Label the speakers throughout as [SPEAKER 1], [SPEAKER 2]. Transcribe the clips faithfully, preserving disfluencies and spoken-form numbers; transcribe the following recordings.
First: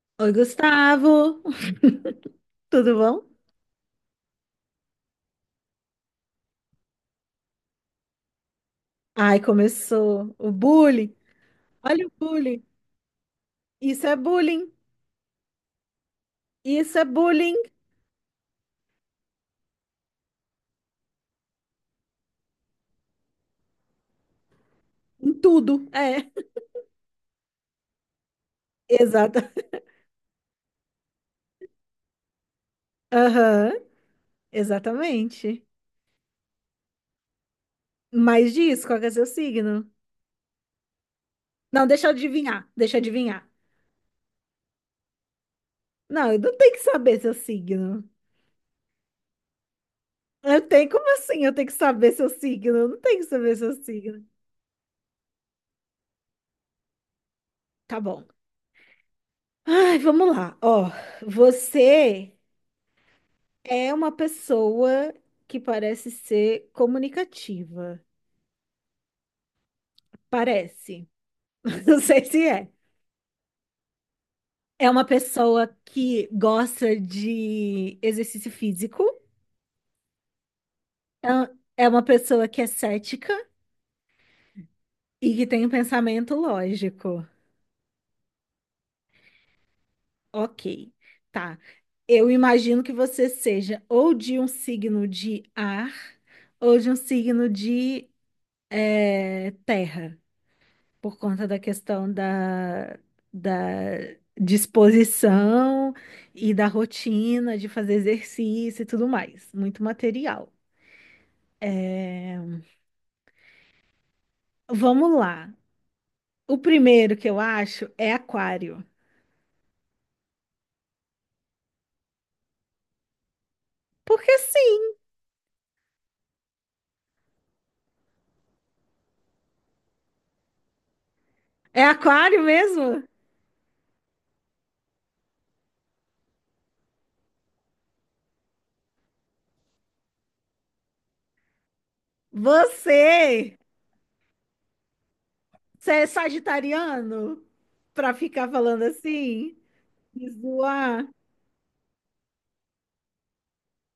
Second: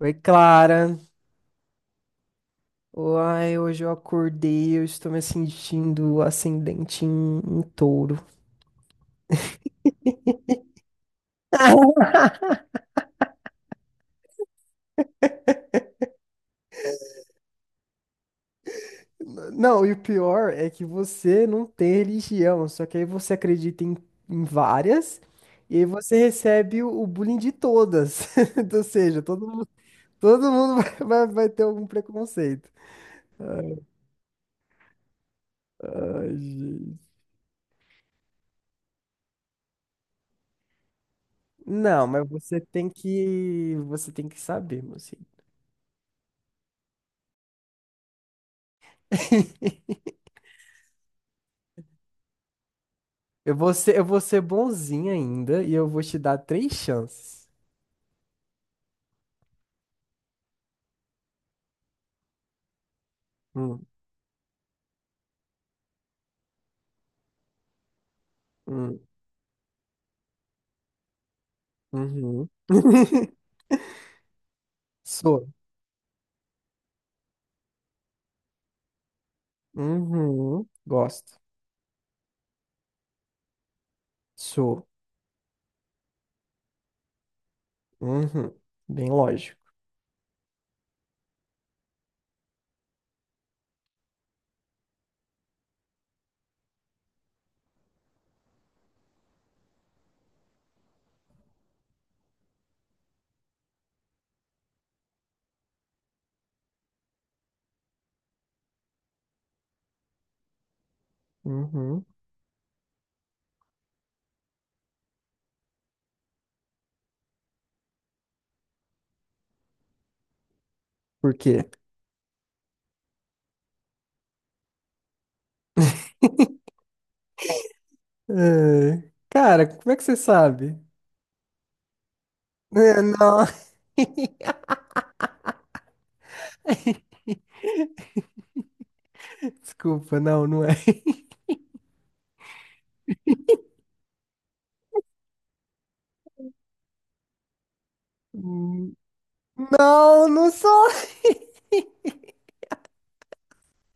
[SPEAKER 1] Oi,
[SPEAKER 2] Oi,
[SPEAKER 1] Clara.
[SPEAKER 2] Gustavo! Tudo bom?
[SPEAKER 1] Ai, hoje eu acordei, eu estou me sentindo ascendente em, em touro.
[SPEAKER 2] Ai, começou o bullying. Olha o bullying. Isso é bullying. Isso é bullying
[SPEAKER 1] Não, e o pior é que você não tem religião, só que aí você acredita em, em várias,
[SPEAKER 2] em
[SPEAKER 1] e aí
[SPEAKER 2] tudo.
[SPEAKER 1] você
[SPEAKER 2] É.
[SPEAKER 1] recebe o, o bullying de todas. Ou seja, todo
[SPEAKER 2] Exata.
[SPEAKER 1] mundo, todo mundo vai, vai vai ter algum preconceito.
[SPEAKER 2] Aham, exatamente.
[SPEAKER 1] Ai, gente.
[SPEAKER 2] Mais disso, qual que é seu signo? Não, deixa
[SPEAKER 1] Não,
[SPEAKER 2] eu
[SPEAKER 1] mas você
[SPEAKER 2] adivinhar.
[SPEAKER 1] tem
[SPEAKER 2] Deixa eu adivinhar.
[SPEAKER 1] que, você tem que saber, mocinho.
[SPEAKER 2] Não, eu não tenho que saber seu signo. Eu tenho, como assim? Eu tenho que saber seu signo? Eu não tenho que
[SPEAKER 1] Eu
[SPEAKER 2] saber seu
[SPEAKER 1] vou ser, eu vou
[SPEAKER 2] signo.
[SPEAKER 1] ser bonzinho ainda e eu vou te dar três chances.
[SPEAKER 2] Tá bom. Ai, vamos lá. Ó, você
[SPEAKER 1] Hum,
[SPEAKER 2] é uma pessoa que parece ser comunicativa.
[SPEAKER 1] hum,
[SPEAKER 2] Parece. Não sei se
[SPEAKER 1] uhum.
[SPEAKER 2] é. É uma
[SPEAKER 1] Sou.
[SPEAKER 2] pessoa que gosta de exercício físico.
[SPEAKER 1] Uhum. Gosto.
[SPEAKER 2] É é uma pessoa que é cética
[SPEAKER 1] Sou.
[SPEAKER 2] e que tem um pensamento lógico.
[SPEAKER 1] Uhum. Bem lógico.
[SPEAKER 2] Ok, tá. Eu imagino que você seja ou de um signo de ar ou de um signo de eh, terra. Por conta da questão da, da disposição e da rotina de fazer exercício e tudo mais. Muito material.
[SPEAKER 1] Uhum.
[SPEAKER 2] Vamos lá. O primeiro que eu acho é aquário.
[SPEAKER 1] Por quê?
[SPEAKER 2] Porque sim,
[SPEAKER 1] É, cara, como é que você sabe?
[SPEAKER 2] é aquário
[SPEAKER 1] É,
[SPEAKER 2] mesmo?
[SPEAKER 1] não. Desculpa, não, não é.
[SPEAKER 2] Você, você é sagitariano? Pra ficar falando
[SPEAKER 1] Hum,
[SPEAKER 2] assim?
[SPEAKER 1] Não,
[SPEAKER 2] Me
[SPEAKER 1] não sou.
[SPEAKER 2] zoar?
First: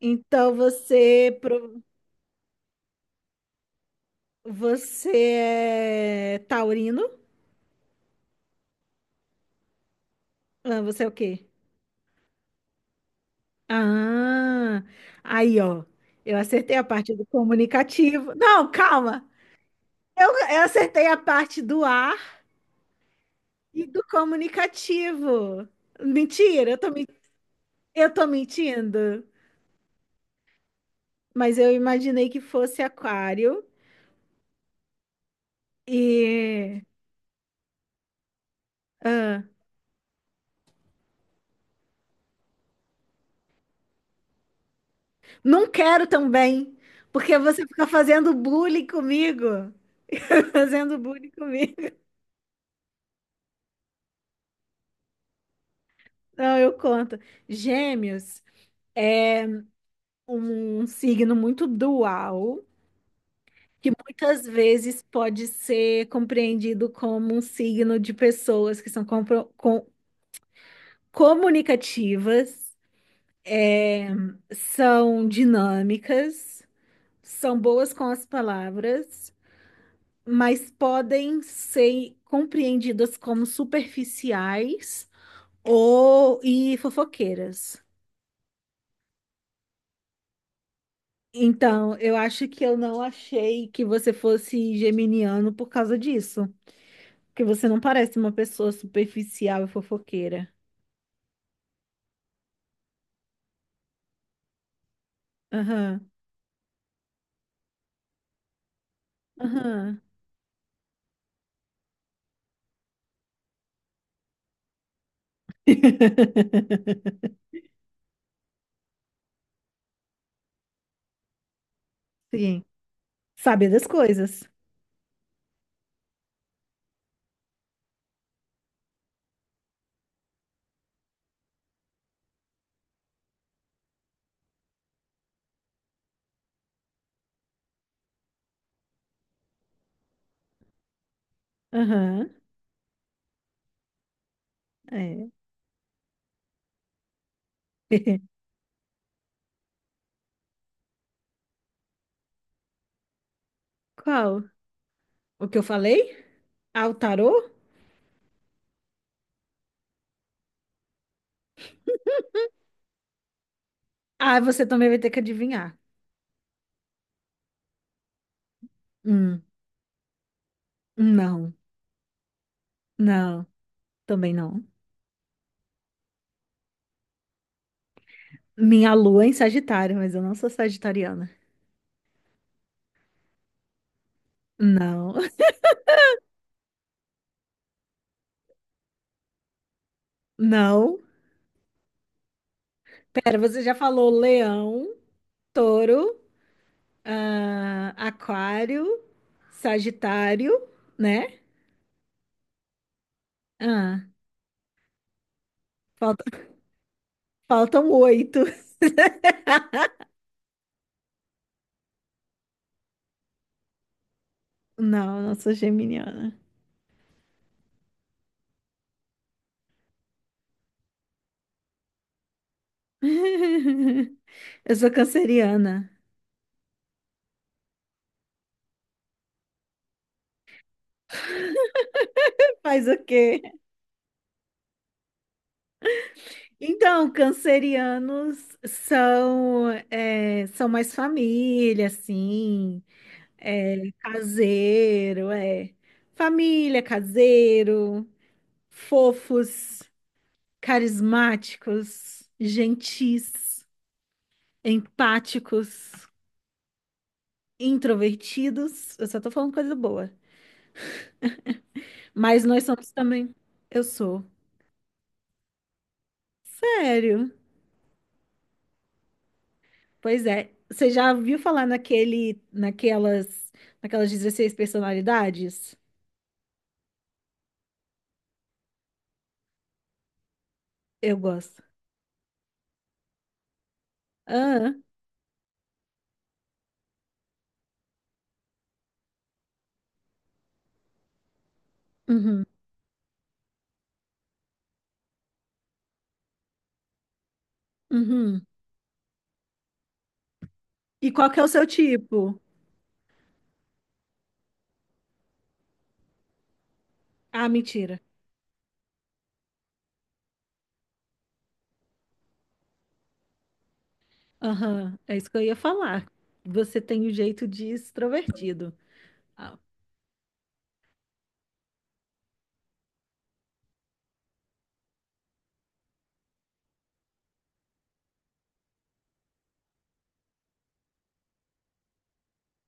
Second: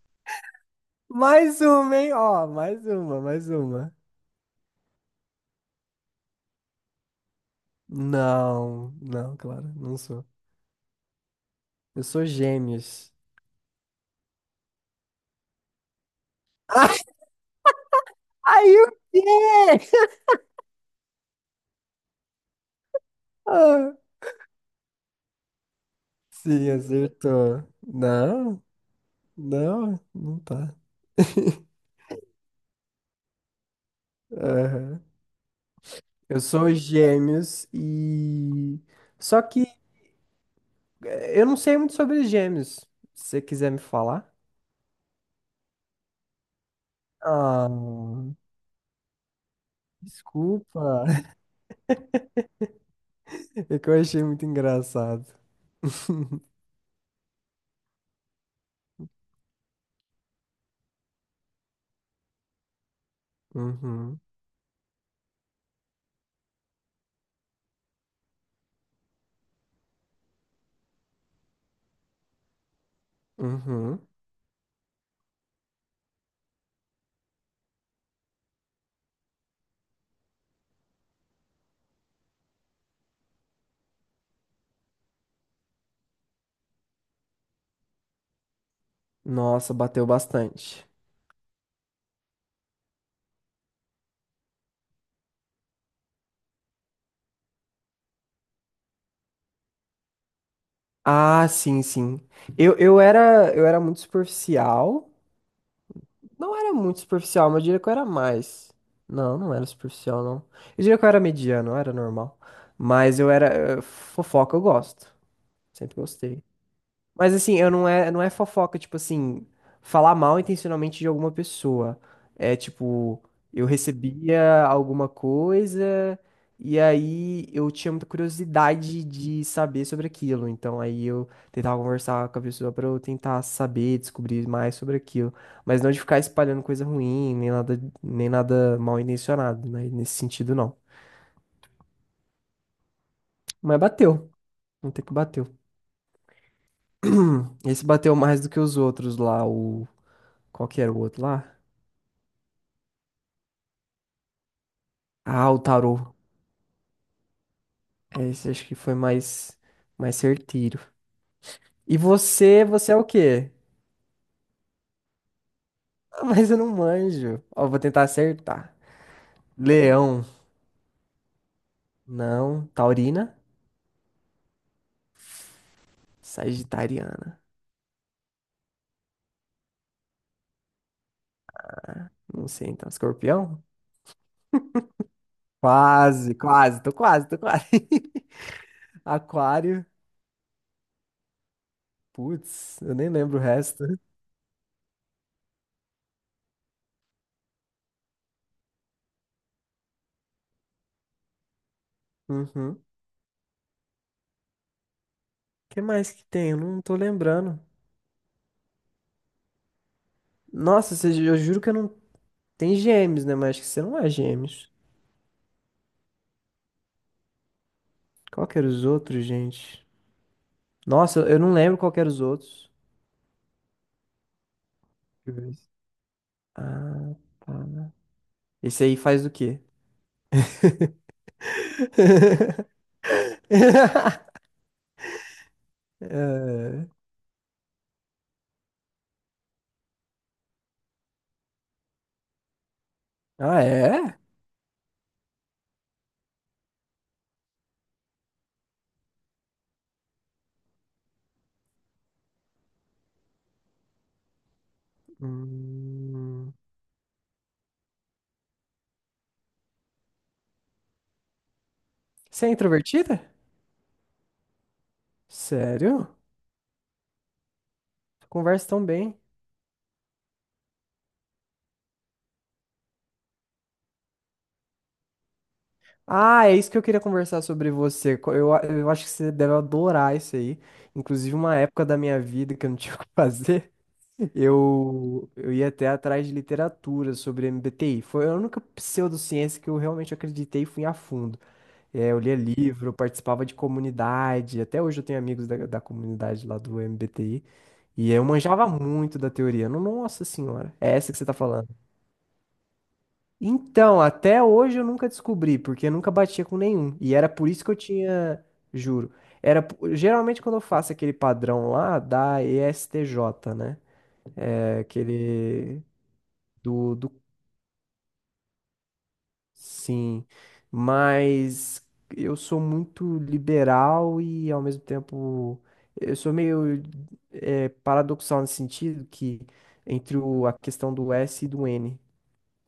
[SPEAKER 2] Então você,
[SPEAKER 1] Mais
[SPEAKER 2] pro-
[SPEAKER 1] uma, hein? Ó, mais uma, mais uma.
[SPEAKER 2] você é taurino?
[SPEAKER 1] Não, não, claro, não sou.
[SPEAKER 2] Ah, você é o quê?
[SPEAKER 1] Eu sou gêmeos.
[SPEAKER 2] Ah, aí, ó. Eu acertei a parte do comunicativo.
[SPEAKER 1] Ah,
[SPEAKER 2] Não,
[SPEAKER 1] aí o
[SPEAKER 2] calma.
[SPEAKER 1] quê?
[SPEAKER 2] Eu, eu acertei a parte do ar e
[SPEAKER 1] Ah,
[SPEAKER 2] do comunicativo. Mentira,
[SPEAKER 1] sim,
[SPEAKER 2] eu tô, men-
[SPEAKER 1] acertou.
[SPEAKER 2] eu tô
[SPEAKER 1] Não,
[SPEAKER 2] mentindo.
[SPEAKER 1] não, não tá.
[SPEAKER 2] Mas eu imaginei que fosse aquário
[SPEAKER 1] Aham. Eu sou
[SPEAKER 2] e.
[SPEAKER 1] gêmeos e. Só
[SPEAKER 2] ah,
[SPEAKER 1] que eh, eu não sei muito sobre gêmeos. Se você quiser me falar.
[SPEAKER 2] não quero também, porque você
[SPEAKER 1] Ah,
[SPEAKER 2] fica fazendo bullying comigo. Fazendo
[SPEAKER 1] desculpa.
[SPEAKER 2] bullying comigo.
[SPEAKER 1] É que eu achei muito engraçado.
[SPEAKER 2] Não, eu conto. Gêmeos é um signo muito dual. Que
[SPEAKER 1] Uhum,
[SPEAKER 2] muitas vezes pode ser compreendido como um signo de pessoas que são compro- com- comunicativas,
[SPEAKER 1] uhum.
[SPEAKER 2] é, são dinâmicas, são boas com as palavras, mas podem ser compreendidas como superficiais ou e fofoqueiras.
[SPEAKER 1] Nossa, bateu bastante.
[SPEAKER 2] Então, eu acho que eu não achei que você fosse geminiano por causa disso, porque você não parece uma pessoa superficial e fofoqueira.
[SPEAKER 1] Ah, sim, sim. Eu, eu era eu era muito superficial.
[SPEAKER 2] Aham,
[SPEAKER 1] Não era muito superficial, mas eu diria que eu era mais. Não, não era
[SPEAKER 2] aham.
[SPEAKER 1] superficial, não. Eu diria que eu era mediano, eu era normal. Mas eu era eh, fofoca, eu gosto. Sempre gostei. Mas assim, eu não é, não é fofoca, tipo assim, falar mal intencionalmente de alguma pessoa. É
[SPEAKER 2] Sim.
[SPEAKER 1] tipo, eu
[SPEAKER 2] Sabe das coisas.
[SPEAKER 1] recebia alguma coisa e aí eu tinha muita curiosidade de saber sobre aquilo. Então aí eu tentava conversar com a pessoa pra eu tentar saber, descobrir mais sobre aquilo, mas não de ficar espalhando coisa ruim, nem nada, nem nada mal intencionado, né? Nesse sentido não.
[SPEAKER 2] Aham,
[SPEAKER 1] Mas bateu, não tem que
[SPEAKER 2] é.
[SPEAKER 1] bateu. Hum, Esse bateu mais do que os outros lá, o qual que era o outro lá?
[SPEAKER 2] Qual? O
[SPEAKER 1] Ah,
[SPEAKER 2] que
[SPEAKER 1] o
[SPEAKER 2] eu
[SPEAKER 1] tarô.
[SPEAKER 2] falei? Ah, o tarô?
[SPEAKER 1] É, esse acho que foi mais, mais certeiro. E você, você é o quê?
[SPEAKER 2] Ah, você também vai ter que adivinhar.
[SPEAKER 1] Ah, mas eu não manjo. Ó, vou tentar acertar.
[SPEAKER 2] Hum,
[SPEAKER 1] Leão.
[SPEAKER 2] não,
[SPEAKER 1] Não. Taurina.
[SPEAKER 2] não, também não.
[SPEAKER 1] Sagitariana.
[SPEAKER 2] Minha lua é em Sagitário, mas eu não sou sagitariana.
[SPEAKER 1] Não sei, então. Escorpião?
[SPEAKER 2] Não,
[SPEAKER 1] Quase, quase. Tô quase, tô quase. Aquário.
[SPEAKER 2] não.
[SPEAKER 1] Putz, eu nem lembro
[SPEAKER 2] Pera,
[SPEAKER 1] o
[SPEAKER 2] você já
[SPEAKER 1] resto.
[SPEAKER 2] falou leão, touro, ah, aquário, sagitário, né?
[SPEAKER 1] Uhum.
[SPEAKER 2] Ah,
[SPEAKER 1] Que mais
[SPEAKER 2] falta,
[SPEAKER 1] que tem? Eu não tô lembrando.
[SPEAKER 2] faltam oito.
[SPEAKER 1] Nossa, você- eu juro que eu não... Tem gêmeos, né? Mas acho que você não é gêmeos.
[SPEAKER 2] Não, não sou geminiana.
[SPEAKER 1] Qual que era os outros, gente? Nossa, eu não lembro qual que era os outros.
[SPEAKER 2] Eu sou
[SPEAKER 1] Deixa eu ver.
[SPEAKER 2] canceriana.
[SPEAKER 1] Ah, tá. Esse aí faz do quê?
[SPEAKER 2] Faz o quê?
[SPEAKER 1] É.
[SPEAKER 2] Então, cancerianos são, é, são mais família, assim,
[SPEAKER 1] Ah,
[SPEAKER 2] é,
[SPEAKER 1] é?
[SPEAKER 2] caseiro, é. Família, caseiro, fofos, carismáticos, gentis, empáticos,
[SPEAKER 1] Hum.
[SPEAKER 2] introvertidos. Eu só tô falando coisa boa. Mas
[SPEAKER 1] Você é
[SPEAKER 2] nós somos
[SPEAKER 1] introvertida?
[SPEAKER 2] também. Eu sou.
[SPEAKER 1] Sério?
[SPEAKER 2] Sério?
[SPEAKER 1] Conversa tão bem.
[SPEAKER 2] Pois é. Você já ouviu falar naquele, naquelas, naquelas dezesseis personalidades?
[SPEAKER 1] Ah, é isso que eu queria conversar sobre você. Co- Eu, a- eu acho que você deve adorar isso aí.
[SPEAKER 2] Eu
[SPEAKER 1] Inclusive, uma
[SPEAKER 2] gosto.
[SPEAKER 1] época da minha vida que eu não tinha o que fazer,
[SPEAKER 2] Ah,
[SPEAKER 1] eu, eu ia até atrás de literatura sobre M B T I. Foi a única pseudociência que eu realmente acreditei e fui a fundo. É, eu lia
[SPEAKER 2] uhum,
[SPEAKER 1] livro, participava de comunidade, até hoje eu tenho amigos da, da comunidade lá do M B T I, e eu
[SPEAKER 2] uhum.
[SPEAKER 1] manjava muito da teoria. No- Nossa senhora, é
[SPEAKER 2] E
[SPEAKER 1] essa que você
[SPEAKER 2] qual
[SPEAKER 1] tá
[SPEAKER 2] que é o seu
[SPEAKER 1] falando.
[SPEAKER 2] tipo?
[SPEAKER 1] Então, até hoje eu nunca descobri, porque eu nunca batia com nenhum, e era
[SPEAKER 2] Ah,
[SPEAKER 1] por isso que eu
[SPEAKER 2] mentira.
[SPEAKER 1] tinha, juro, era, po- geralmente quando eu faço aquele padrão lá da E S T J, né, é
[SPEAKER 2] Aham, é isso que eu ia
[SPEAKER 1] aquele...
[SPEAKER 2] falar. Você
[SPEAKER 1] do
[SPEAKER 2] tem o jeito de extrovertido. Ah,
[SPEAKER 1] Sim, mas eu sou muito liberal e ao mesmo tempo eu sou meio eh, paradoxal nesse sentido que entre o- a questão do S e do N.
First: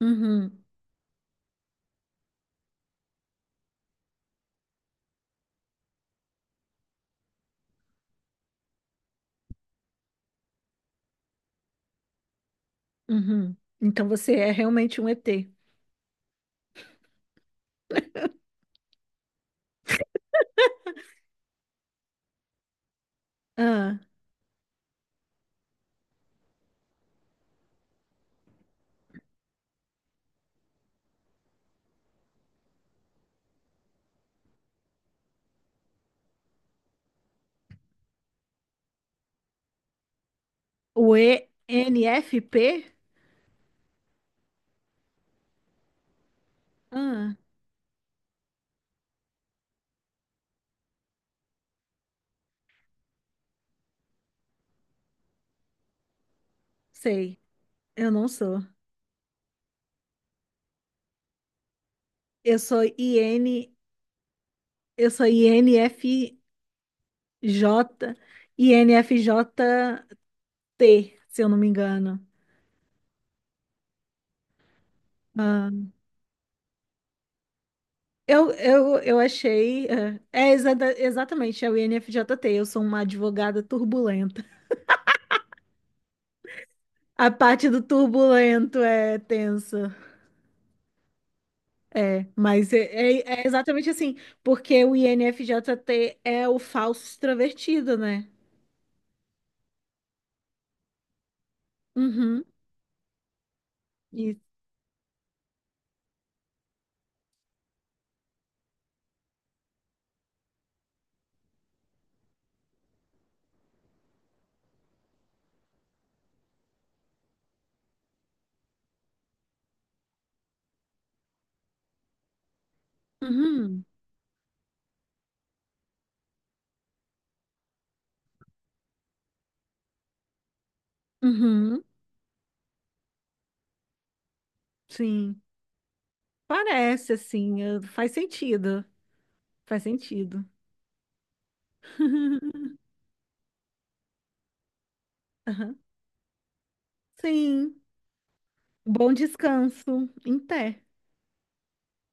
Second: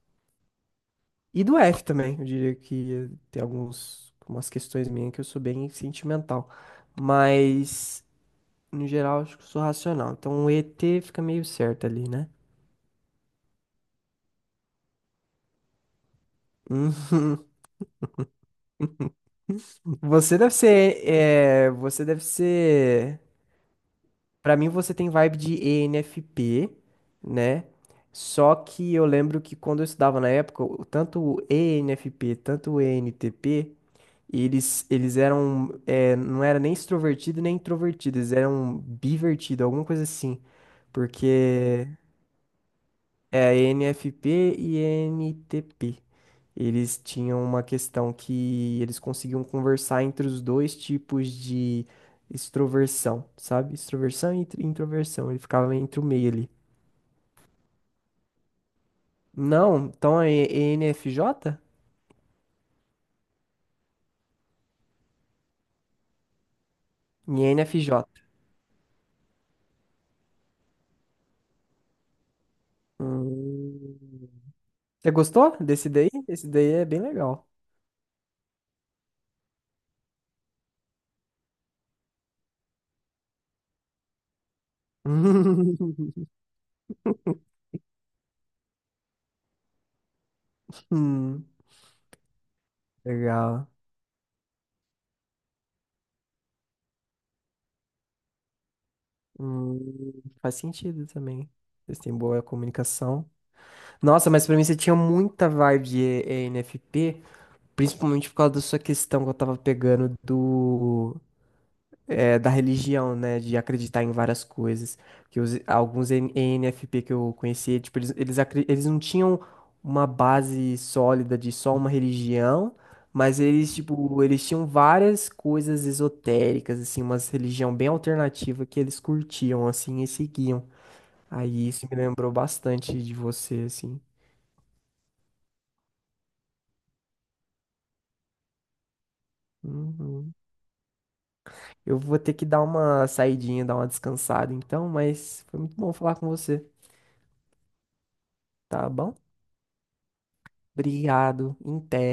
[SPEAKER 2] uhum,
[SPEAKER 1] E do F também, eu diria que tem alguns, algumas questões minhas que eu sou bem sentimental. Mas, no geral, acho que eu sou racional. Então o E T fica meio certo ali, né?
[SPEAKER 2] uhum. Então você é realmente um E T.
[SPEAKER 1] Hum. Você deve ser, eh, você deve ser.
[SPEAKER 2] Ah,
[SPEAKER 1] Pra mim, você tem vibe de E N F P, né? Só que eu lembro que quando eu estudava na época, o- tanto o E N F P, tanto o E N T P, eles, eles eram, é, não era nem extrovertido nem introvertido, eles eram bivertido, alguma coisa assim.
[SPEAKER 2] o
[SPEAKER 1] Porque
[SPEAKER 2] E N F P?
[SPEAKER 1] é a N F P e N T P. Eles
[SPEAKER 2] Ah,
[SPEAKER 1] tinham uma questão que eles conseguiam conversar entre os dois tipos de extroversão, sabe? Extroversão e intro- introversão. Ele ficava entre o meio ali.
[SPEAKER 2] sei. Eu não sou.
[SPEAKER 1] Não, então é E N F J?
[SPEAKER 2] Eu sou I N, eu sou I N F,
[SPEAKER 1] E N F J.
[SPEAKER 2] J-I N F J T, se eu não me engano.
[SPEAKER 1] Hum. Você gostou
[SPEAKER 2] Ah,
[SPEAKER 1] desse daí? Esse daí é bem legal.
[SPEAKER 2] eu, eu, eu achei. ah, É, exata- exatamente, é o I N F J T. Eu sou uma advogada turbulenta. A parte do turbulento é tensa.
[SPEAKER 1] Hum,
[SPEAKER 2] É, mas é, é- é
[SPEAKER 1] legal.
[SPEAKER 2] exatamente assim. Porque o I N F J T é o falso extrovertido, né?
[SPEAKER 1] Hum, faz sentido também. Vocês têm boa
[SPEAKER 2] Uhum.
[SPEAKER 1] comunicação. Nossa,
[SPEAKER 2] Isso.
[SPEAKER 1] mas pra mim você tinha muita vibe de E- ENFP, principalmente por causa da sua questão que eu tava pegando do, é, da religião, né? De acreditar em várias coisas. Que os- alguns E N- E N F P que eu conhecia, tipo, eles, eles, acre- eles não tinham uma base sólida de só uma religião, mas eles,
[SPEAKER 2] Uhum.
[SPEAKER 1] tipo, eles tinham várias coisas esotéricas, assim, umas religião bem alternativa que eles curtiam, assim, e seguiam. Aí
[SPEAKER 2] Uhum.
[SPEAKER 1] isso me lembrou bastante de você, assim.
[SPEAKER 2] Sim. Parece assim. eh, Faz sentido. Faz
[SPEAKER 1] Uhum.
[SPEAKER 2] sentido.
[SPEAKER 1] Eu vou ter que dar uma saidinha, dar uma descansada então, mas foi muito
[SPEAKER 2] Aham.
[SPEAKER 1] bom falar com você,
[SPEAKER 2] Sim.
[SPEAKER 1] tá
[SPEAKER 2] Bom
[SPEAKER 1] bom?
[SPEAKER 2] descanso. Em pé.
[SPEAKER 1] Obrigado, em té.